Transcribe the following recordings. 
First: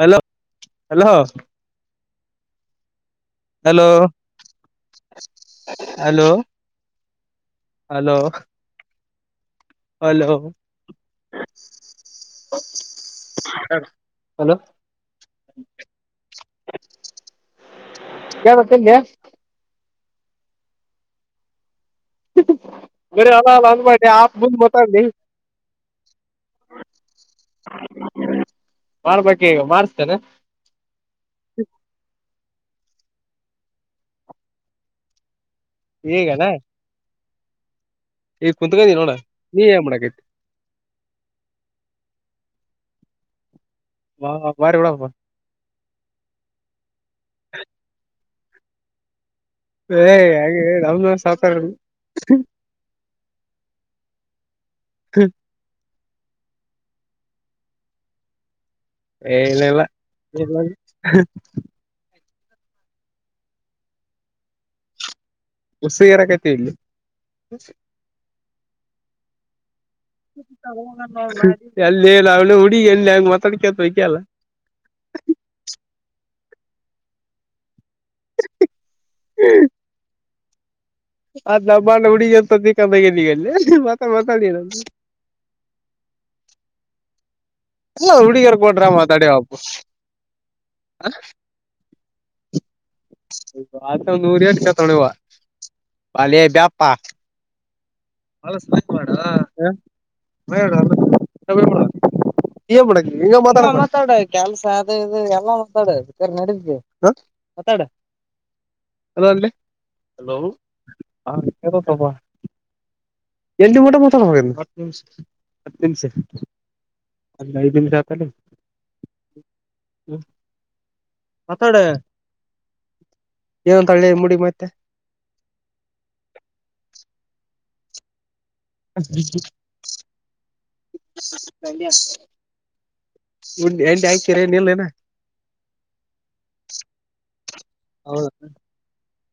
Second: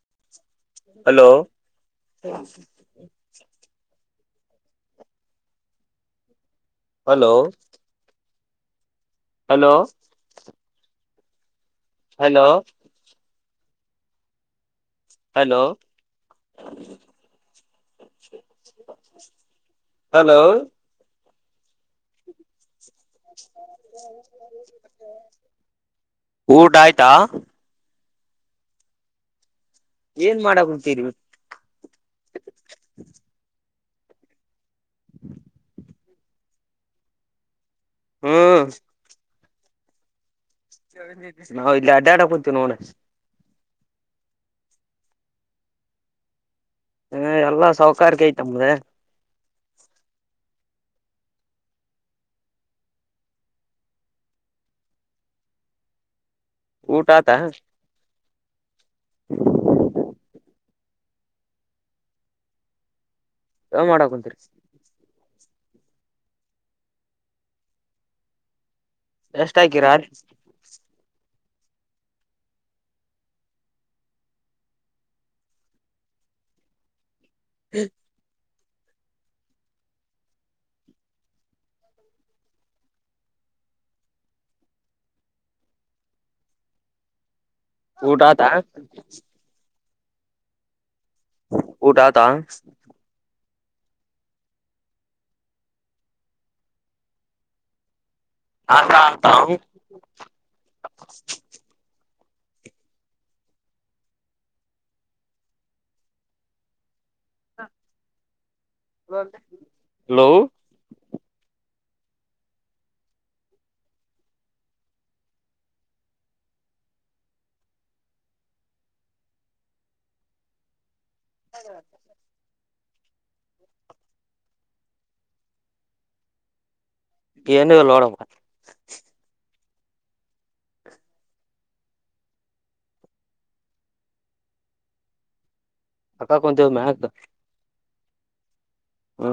Hello hello hello hello hello hello hello hello hello hello hello ಕೇಳಬೇಕಿಲ್ಲೆ hello ಬರಿ hello hello ಊಟ ಆಯ್ತಾ [unintelligible] ಮಾರ್ಬೇಕು ಈಗ ಮಾರ್ ಏನ್ ಮಾಡಕಕುಂತೀರಿ ಈಗೇನ. ಈಗ ಹ್ಮ್ ಕುತ್ಕದಿ ನೋಡ ನೀ ಏನ್ ಮಾಡಕೈತಿ. ನಾವು ಇಲ್ಲಿ ಅಡ್ಡಾಡಕ್ ಕುಂತೀವಿ ನೋಡ. ಹಾ ಬಾರೀ ಬಿಡಪ್ಪ. ಎಲ್ಲಾ ಸೌಕಾರಿಕ ಐತಪ್ಪೇ. ಹೇ [unintelligible] [inaudible] ಊಟ ಆತಾ. ಹೇ ಇಲ್ಲ ಇಲ್ಲ ಎಲ್ಲ ಏನ್ ಮಾಡಕಂತರಿ ಉಸು ಇರ ಕಟ್ಟ ಇಲ್ಲಿ [unintelligible] ಎಷ್ಟ ಹಾಕೀರಾ ರೀ ಅಲ್ಲ ನ ಅವನ ಹುಡಗ ಎಲ್ಲಿ ಹೆಂಗ ಮಾತಾಡ್ಕತ್ ವಕ್ಯಲ್ಲ [unintelligible] ಹ [inaudible] ಹ್ಮ್ [inaudible] ಅದ್ ನ ಬಾ [unintelligible] ಣ ಹುಡುಗಿ ಎಂತ ಬಕ್ಕಂದ ಎಲ್ಲಿಗಲ್ಲಿ ಮಾತ ನ ಎಲ್ಲ ಊಟ ಆತ ಹಡಿಯರ ಪಡ್ರಾಮ ತಡ ಹಪ್ಪು [unintelligible] ಊಟಾ ಆತ ಆ ನೂರ್ ಎಟ ಕತಳುವ [unintelligible] ಅಾಲಿಯ ಬ್ಯಾಪ್ಪಾ [unintelligible] ಬಾಳ ಮಾಡ [unintelligible] ಈ ಮಾತಾಡ ಕೆಲ್ಸ ಅದ ಇದು ಎಲ್ಲ ಮಾತಾಡ ನಡೀ ಮಾತಾಡ ಹಲೋ ಅಲೋ ಹ [unintelligible] ಎ ಟ ಮೋಟ ಮೊ ಹ [unintelligible] ಹ ಲ ಬನ ಯ ತ ಹ [unintelligible] ಮಾತಾಡ ಏನಂತಳ್ಳಿ ಮುಡಿ ಮತ್ತೆ [unintelligible] ಏನ ಇಲ್ಲ ನೋಡಪ್ಪಾ ಹ [inaudible] ಉ ಎಟಿ ಆಯ್ತರ ಇಲ್ಲನಾ [unintelligible] ಅಕ್ಕ ಕುಂತೇವೋ ತೇವ ಮ್ಯಕ್ [unintelligible] ಹೌದ ಹ್ಮ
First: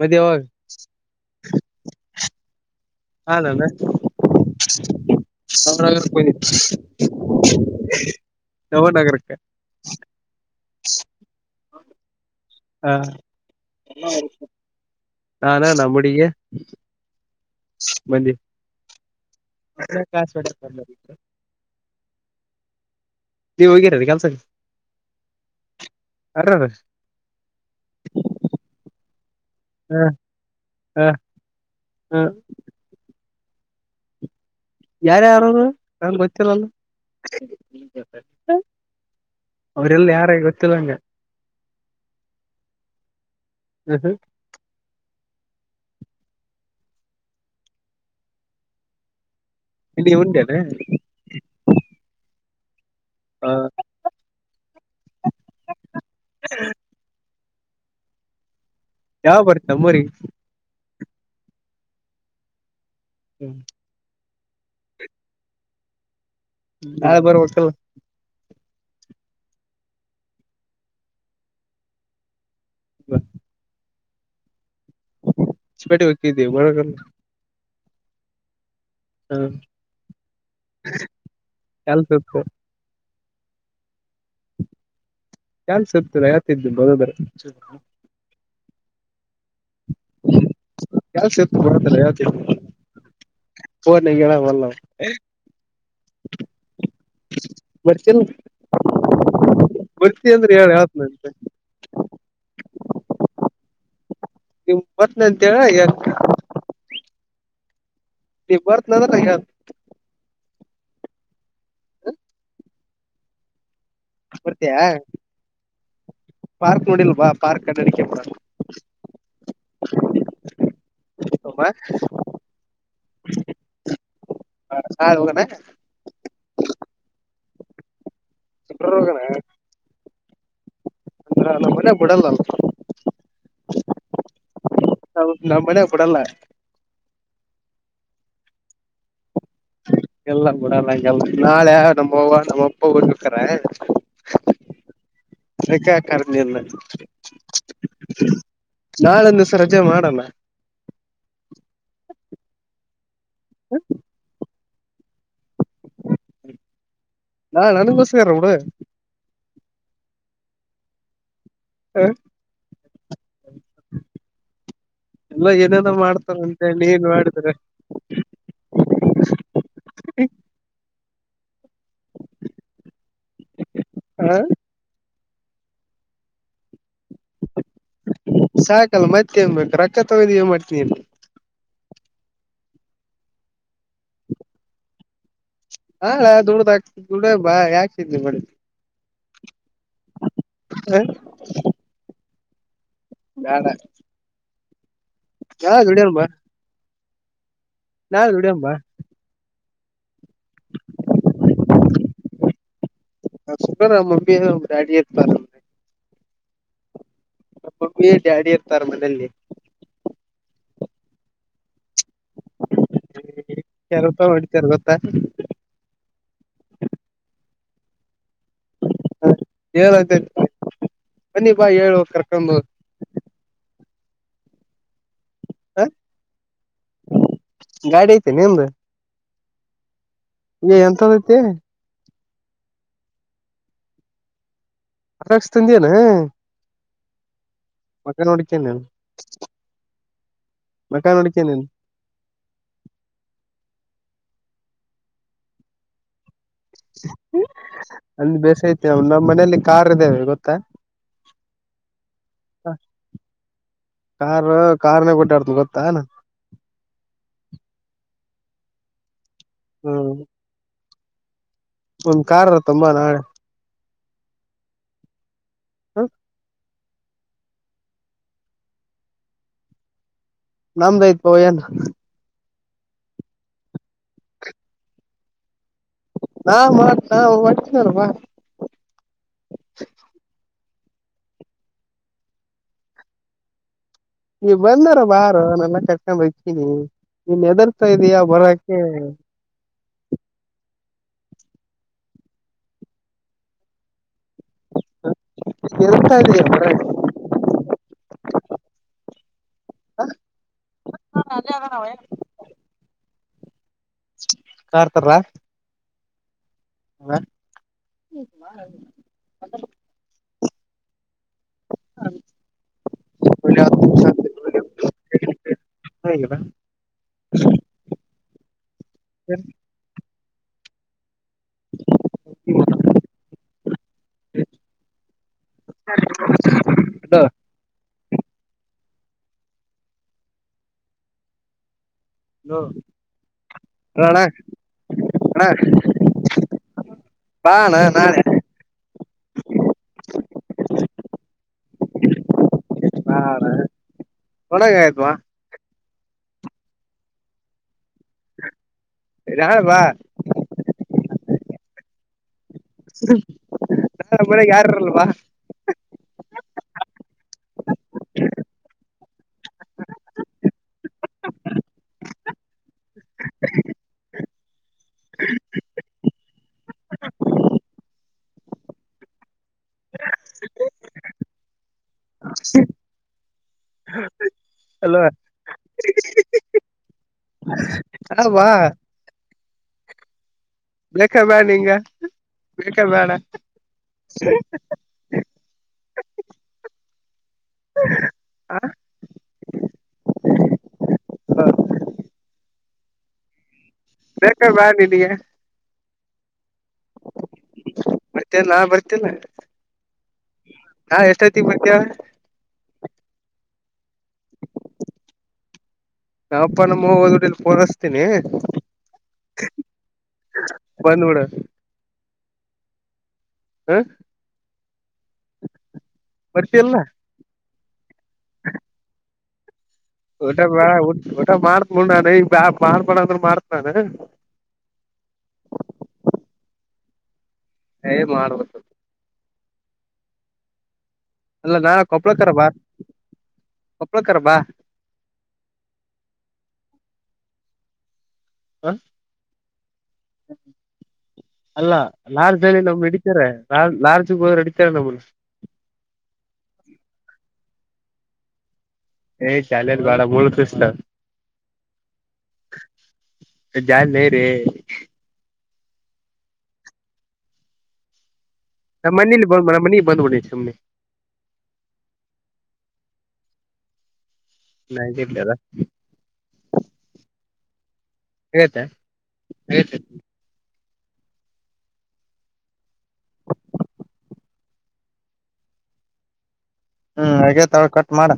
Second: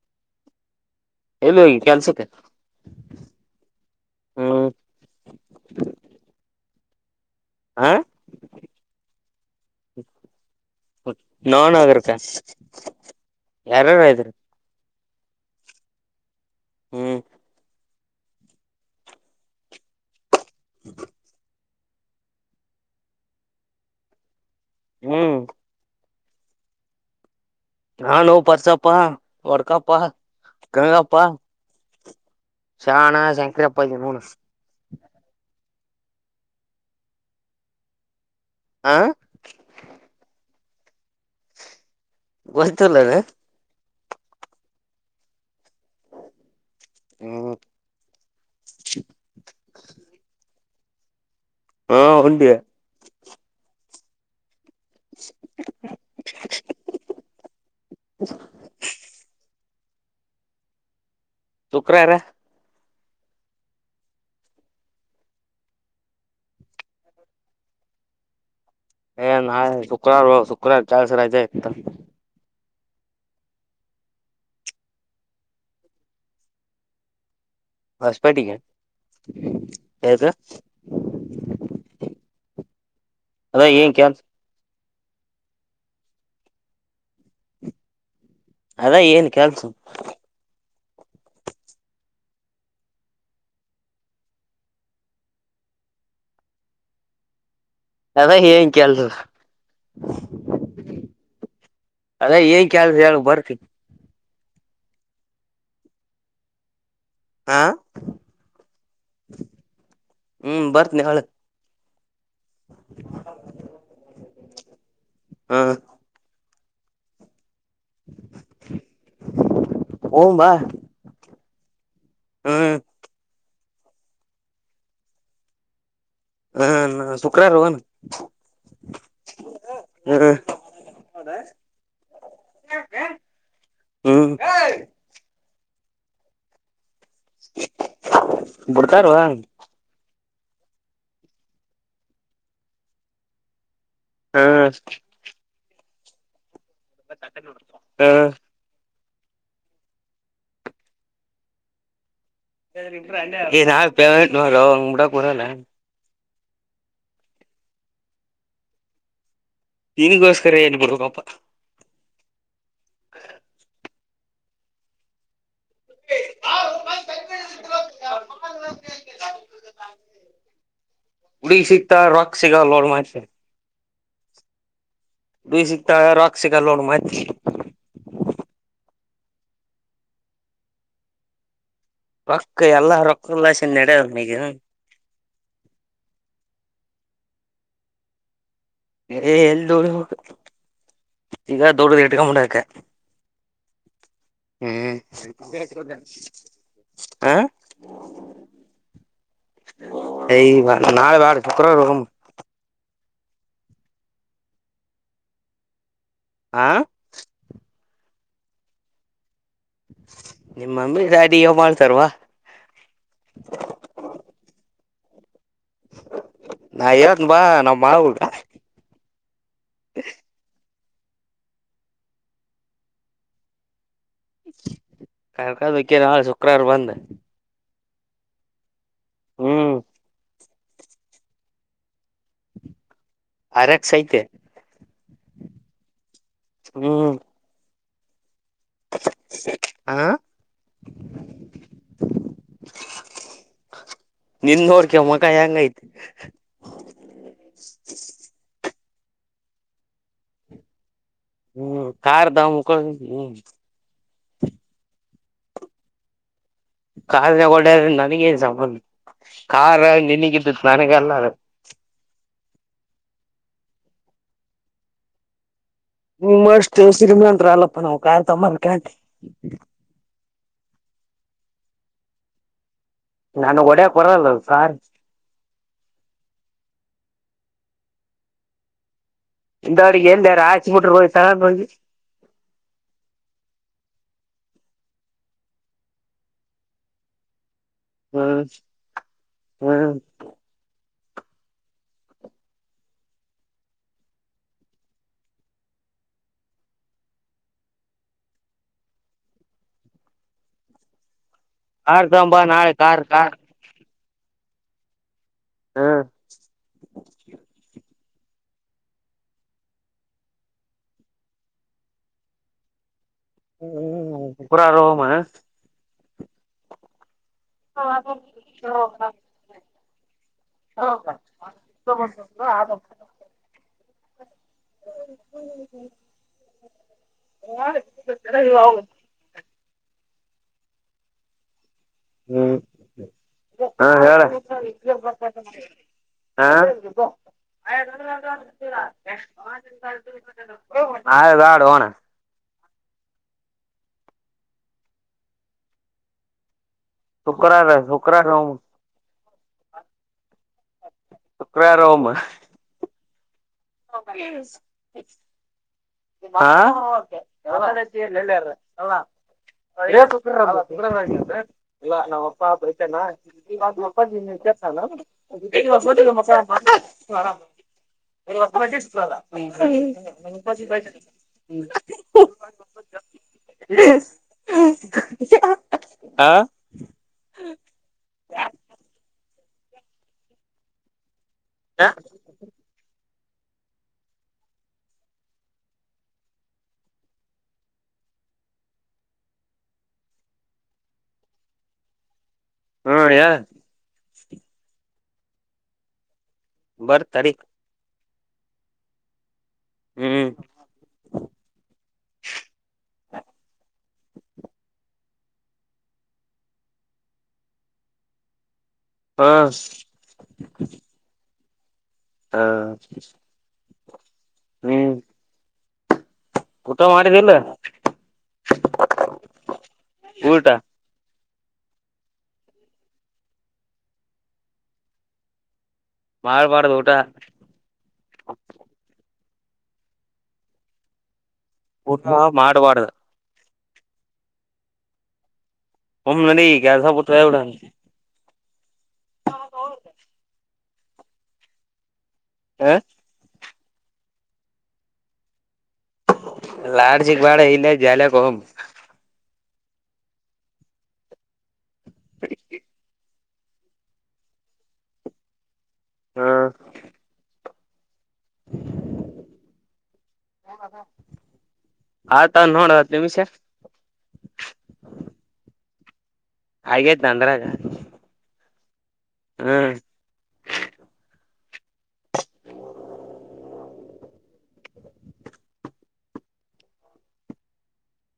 ಮದ್ವೇ ಯಾವಾಗ ಎಲ್ಲಿ ಹೋಗಿಯ್ ಕೆಲ್ಸಕ್ಕೆ.? ಹಾಾನ ಅವಿತ್ತು ಹ್ಮ್ [inaudible] ಹ ನವ ನಗರಕ್ಕೆ ನಾನು ಆಗರ್ಬೇಕೆ [unintelligible] ಹಾ ನಾನಾ ನಮ್ ಹುಡುಗಿ ಹ್ಮ್ ಮಂದಿ ಕಾಸ [unintelligible] ನೀವು ಹೋಗಿರೀ ಕೆಲ್ಸಕ್ಕೆ ಹ್ಮ್ ಅ [unintelligible] ನಾನು ಪರ್ಸಪ್ಪಾ ವಡ್ಕಪ್ಪ ಹಾ ಹಾ ಗಂಗಪ್ಪಾ ಹಾ ಶಾಣ ಸಂಕ್ರ ಅಪ್ಪದ ಮೂನು ಯಾರ ಯಾರದು ನನ್ಗೆ ಗೊತ್ತಿರಲ್ಲ ಹಾ ಅವರೆಲ್ಲ ಯಾರ ಗೊತ್ತಿಲ್ಲ ನಂಗೆ ಗೋತಿಲೇನ ಹ್ಮ್ ಹ್ಮ್ [inaudible] ಹ್ಮ ಇಲ್ಲಿ ಉಂಡೇನ. ಹಾ ಉಂಡಿವಿ. ಹಾ [unintelligible] [unintelligible] [unintelligible] [unintelligible] ನಾಳೆ [unintelligible] ಏ ನಾಳೆ ಶುಕ್ರವಾರ ಶುಕ್ರವಾರ ಕೆಲಸ ರಜೆ ಇತ್ತು. ಹಾ ಹೊಸಪೇಟೆ ಹೋಗ್ತಿದ್ವಿ [unintelligible] ಹೊಷ್ಟಪೇಟಿಗೆ. ಹ ಕೆಲ್ಸ ಇತ್ತು [unintelligible] ಅದ್ರಾಗ ಏನ್ [unintelligible] ಕೆಲಸ ಇತ್ತು [unintelligible] ಅದೇ ಏನ್ ಕೆಲ್ಸ. ಕೆಲ್ಸ ಇತ್ತು ಬರತ್ತಲ್ಲ [unintelligible] ಫೋನ್ನಾಗ ಹೇಳವ್ವಲ್ಲವೂ. ಬರ್ತಲ್ ಅದ ಏನ್ ಕೆಲ್ಸ ಬರ್ತನೀ ಅಂದ್ರೆ ಹೇಳು ಹೇಳ್ತಿನಿ. ಅದೇ ಏನ್ ಕೆಲ್ಸ ಹೇಳು ಬರ್ತಿ. ನೀನು ಬರ್ತಿನ್ ಅಂತೇಳ ಹೇಳ್ತಿನಿ. ಹಾ ನೀ ಬರ್ತಿನಿ ಅಂದ್ರೆ ನಾನ್ ಹೇಳ್ತಿನಿ. ಹ್ಮ್ ಬರ್ತನಿ ಹೇಳ. ಬರ್ತೀಯ ಹ ಪಾರ್ಕ್ ನೋಡಿಲ್ಲ ಬಾ ಪಾರ್ಕ್ ಅಡಾಡೋಕೆ. ಹೋಗಂ ಬಾ [unintelligible] ಹ್ಮ್ [unintelligible] ಹಾ ಶುಕ್ರವಾರ ಹೋಗೋಣ. ಹ್ಮ್ [unintelligible] ಹ್ಮ್ ಹ್ಮ್ ನಮ್ಮ್ ಮನೆ ಕೊಡಲ್ಲ. ಬಿಡ್ತಾರವಾ. ಎಲ್ಲ ಕೂಡಲ್ಲ ನಾಳೆ ನಮ್ಮವ ನಮ್ಮ ಅಪ್ಪ ಹೋಗಿರ್ತಾರೆ. ಹಾ ಅದಕ್ಕೆ ಕರ್ದೆಯಿಲ್ಲ. ಹಾ ನಾಳೆ ಒಂದು ದಿವಸ ರಜೆ ಮಾಡೋಣ. ನಾಲೆ ಪೇಮೆಂಟ್ ಅದಾವ ಬಿಡೋಕೆ ಬರಲ್ಲ. ಹಾ ನಂಗೋಸ್ಕರ ಬಿಡು. ನಿಗೋಸ್ಕರ ಏನ್ಬಿಡಬೇಕಪ್ಪ. ಹಾ ಎಲ್ಲ ಏನನ ಮಾಡ್ತಾರ ಅಂತೇಳಿ ಏನ್ ಮಾಡಿದ್ರೆ. [inaudible] ಹುಡುಗಿ ಸಿಗ್ತಾ ರೊಕ್ಕ ಸಿಗಲೋ. ಹಾ ದು ಸಿಗ್ತಾ ರಾಕ್ಕ್ಷ [unintelligible] ಸಿಗ ಲೋಡ್ ಮತ್ ಸಾಕಲ್ಲ ಮತ್ತೆೇನ್ ಬೇಕು ರೊಕ್ಕ ತಗೊಂಡಿ ಏನ್ ಮಾಡ್ತೀನಿ ಅ ರೊಕ್ಕ ಎಲ್ಲಾ ರೊಕ್ಕಲ್ಲಾಸನ್ ನಡದನಗ ಹಾ ದುಡ್ಡ್ದ ಆ ದುಡಬಾ [unintelligible] ಯಾಕ್ತಿದ್ ಮಾಡಿ ಏ ಎಲ್ಲಿ ದೊಡ ಬೇಡ ಈಗ ದೊಡದ ಇಟ್ಕಂಬಕ ಬ್ಯಾಡ ಹ್ಮ್ ದುಡಿಯನ್ ಹ ನಾವ್ ದುಡ್ಡಿಮ್ ಬಾ ಎ ನಾಳೆ ಬ್ಯಾಡ್ ಶುಕ್ರವಾರ್ ಹೋಗೋಬಾ ಹ ಸುಖ ನ ಮಮ್ಮಿ ಾಡಿ ಇತ್ [unintelligible] ಹಾ... ಮಾಮಿ ಡ್ಯಾಡಿ ಇರ್ತಾರೇ ಮನೆಯಲ್ಲಿ ನಿಮ್ ಮಮ್ಮಿ ಡ್ಯಾಡಿ ಏನ್ ಮಾಡ್ತಾರವಾ [unintelligible] ರೂಪಾಯಿ ಹೊಡತಾರ ಗೊತ್ತಾ ನಾ ಇರತ್ ಬಾ ನಾವ್ ಮಾ ಹಗ [unintelligible] ಹೇಳಏಂತ ಕನ್ನೀಪಾ ಹೇಳು ಕರ್ಕೊಂಡು [unintelligible] ಹ ಕಕಕ್ಕೆ [unintelligible] ನಳ ಶುಕ್ರವಾರ ಬಂದ್ ಗಾಡಿ ಐತೆ ನಿಮ್ದು? ಹ್ಮ್ ಈಗ ಎಂತದ ಐತಿ ಆರ್ ಎಕ್ಸ್ ಐತೆ ಆರ್ ಎಕ್ಸ್ ತಂದೀ ಹೇನಾ ಹ್ಮ್ ಮಕನ್ ನೋಡಿಕೆ ನನು ಹ ಮಕ ನೋಡಿಕ ನನು [unintelligible] ನಿನ್ ನೋಡ್ಕ ಮೊಖ ಹೆಂಗ ಐತಿ ಅಂದ ಬೇಸ ಐತಿ ನ ನಮ್ಮ್ ಮನೇಲಿ ಕಾರ್ ಇದ್ದೇವೆ ಗೊತ್ತಾ ಹ್ಮ್ ಕಾರಖಾರ್್ದ ಮುಕ್ಕೊ್ಮ [unintelligible] ಕಾರು ಕಾರ್ನಾಗ್ ಹೊಡ್ಯಾಡ್ಡ್ತು ಗೊತ್ತಾನ ಕಾರ್ನಗಡ ನನಗನ್ ಸಂಬಲ್ ಕಾರ್ ಹ್ಮ್ ನಿನಗಿದತ್ ನನಗಲ್ಲ [unintelligible] ಒಂದ್ ಕಾರ್ರ ತುಂಬಾ ನಾಳೆ ಹ್ಮ ಅಷ್ಟು ಸಿರಿಮನಂತ್ರ ಅಲ್ಲಪ್ಪ ನಾವ್ ಕಾರ್ ತಕಂಬರಕೆ ನಮ್ದ ತ್ ಪವ ಏನ್ [unintelligible] ನಂಗ್ ಒಡಿಯಾಕ್ ಬರಲ್ಲ ಕಾ ರ್ ನಾ ಮಾಡ ನಾವು ಒಟ್ಟಾರ [unintelligible] ಇಂದಡಿಗೆ ಎಂದಾರಾಚಿ ಬಿಟ್ರೆ ಹೋಗ್ತ ಹೋಗಿ [unintelligible] ನೀ ಬಂದಾರ ಬಾರೋ ನಾನೆಲ್ಲ ಕರ್ಕೊಂಡ್ ಹತೀನಿ ನೀನ್ ಹೆದರ್ತಾ ಇದಯ ಬರಕ ಹ್ಮ ಎೇಳ್ತಾ ಇದೀೆಯ ಮರ [unintelligible] ಕಾರ್ ತಕಂಡ್ ಬಾ ನಾಳೆ ಕಾರ್ ಕಾರ್ ಕಾರ್ತಾರ ಹಾ ಹ [inaudible] ಹೌ [inaudible] ಹ್ಮ ಹ್ಮ ಕೂರ ರ ಮ [unintelligible] ಹದಾ [unintelligible] [unintelligible] [unintelligible] [unintelligible] ಹ್ಮ್ ಹಲೋ ಹಾ ಅಣ್ಣ ಹೇಳ ಅಣ್ಣ ಹಾ. ಬಾ ಅಣ್ಣ ನಾಳೆ [unintelligible] [unintelligible] ಹೋಗೋಣ. ಒಳ್ಳೇದೇ ಆಯ್ತು ಬಾ. ಶುಕ್ರವಾರ ಶುಕ್ರವಾರ ಹೋಗುನು. ನಾಳೆ ಬಾ ಶುಕ್ರವಾರ ಹೋಗುನು. [inaudible] ನಾಳೆ ಮನೆಗ್ ಯಾರಿರಲ್ಲ ಬಾ [unintelligible] ಹಾ. [unintelligible] ಇಲ್ಲ ನಾವ್ ಅಪ್ಪ ಬೈತನಾ [unintelligible] [unintelligible] ಅಲ್ವಾ [unintelligible] ಹಾ. [unintelligible] ಬಾ ಬೇಕಾ ಬೇಡ್ವಾ ನಿನಗೆ ಬೇಕ ಬೇಡವ ಹಾ ಹಾ ಹೇಳು. ಬೇಕ ಬೇಡ್ವಾ ನಿನಗೆ. ಬರ್ತಾ ತಾಡಿ. ಮತ್ತೇನಾ ಬರ್ತೇತಿಲ್ಲ ಹ್ಮ್ ಎಷ್ಟೋತ್ತಿಗೆ ಬರ್ತೀಯ. ನಮ್ಮ ಅಪ್ಪ ನಮ್ಮ ಅವ್ವೋ ಹೋದೋಡಿಲ್ಲಿ ಫೋನೇ ಹಚ್ಚಿತಿನಿ. ಹಾ ಬಂದುಬಿಡು. ಹಾ ಹ ಹ್ಮ್ [unintelligible] ಊಟ ಮಾಡಿದ್ದಿಲ್ಲ. ಊಟ ಊಟ ಮಾಡತ್ ಈಗ ಮಾಡಬೇಡ ಅಂದ್ರು ಮಾಡ್ತಾನೆ ಮಾಡಬಾರ್ದ ಊಟ. ಹೇ ಮಾಡಬೇಕು ಇಲ್ಲ ನಾಳೆ ಊಟ ಕೊಪ್ಪಳಕರ ಬಾ ಮಾಡ್ಬಾರ್ದು ಕೊಪ್ಪಳಕರ ಬಾ ಒಮ್ಮೆಲೇ ಈ ಕೆಲಸ ಬಿಟ್ಟೇಬಿಡು. ಹಾ [unintelligible] ಅಲ್ಲ ಲಾರ್ಜ್ ಅಲ್ಲಿ ಹ ನಮ್ಗೆ ಇಡಿತಾರೆ ಲಾರ್ಜ್ ಲಾರ್ಜ್ಗೆ ಹೋದ್ರೆ ಇಡಿತಾರೆ ನಮ್ಮಣ್ಣ ಲಾಡ್ಜ್ಗೆ ಬೇಡ ಇಲ್ಲೇ ಜಾಲಿಯಗ್ ಹೋಗೋಮ್. ಹೇ [unintelligible] ಬೇಡ ಮುಳ್ಳು ಚುಚ್ಚಿತಾವ್ [unintelligible] ಹಾ. ನಮ್ಮ ಮನೇಲಿನಮ್ಮ ಮನೆ ಬಂದುಬಿಡಿ ಸುಮ್ನೆ ಆಟ ನೋಡ ಹತ್ತ ನಿಮಿಷ. ನನ್ನ ಕಿಟ್ಲಿ ಅದ. ಹಾಗೇಯ್ತ ನಂದ್ರಗ. ಆಗತ. ಹ್ಮ್. ಹ್ಮ್ ಹಾಗೇತ ಹೇಳ ಕಟ್ ಮಾಡ.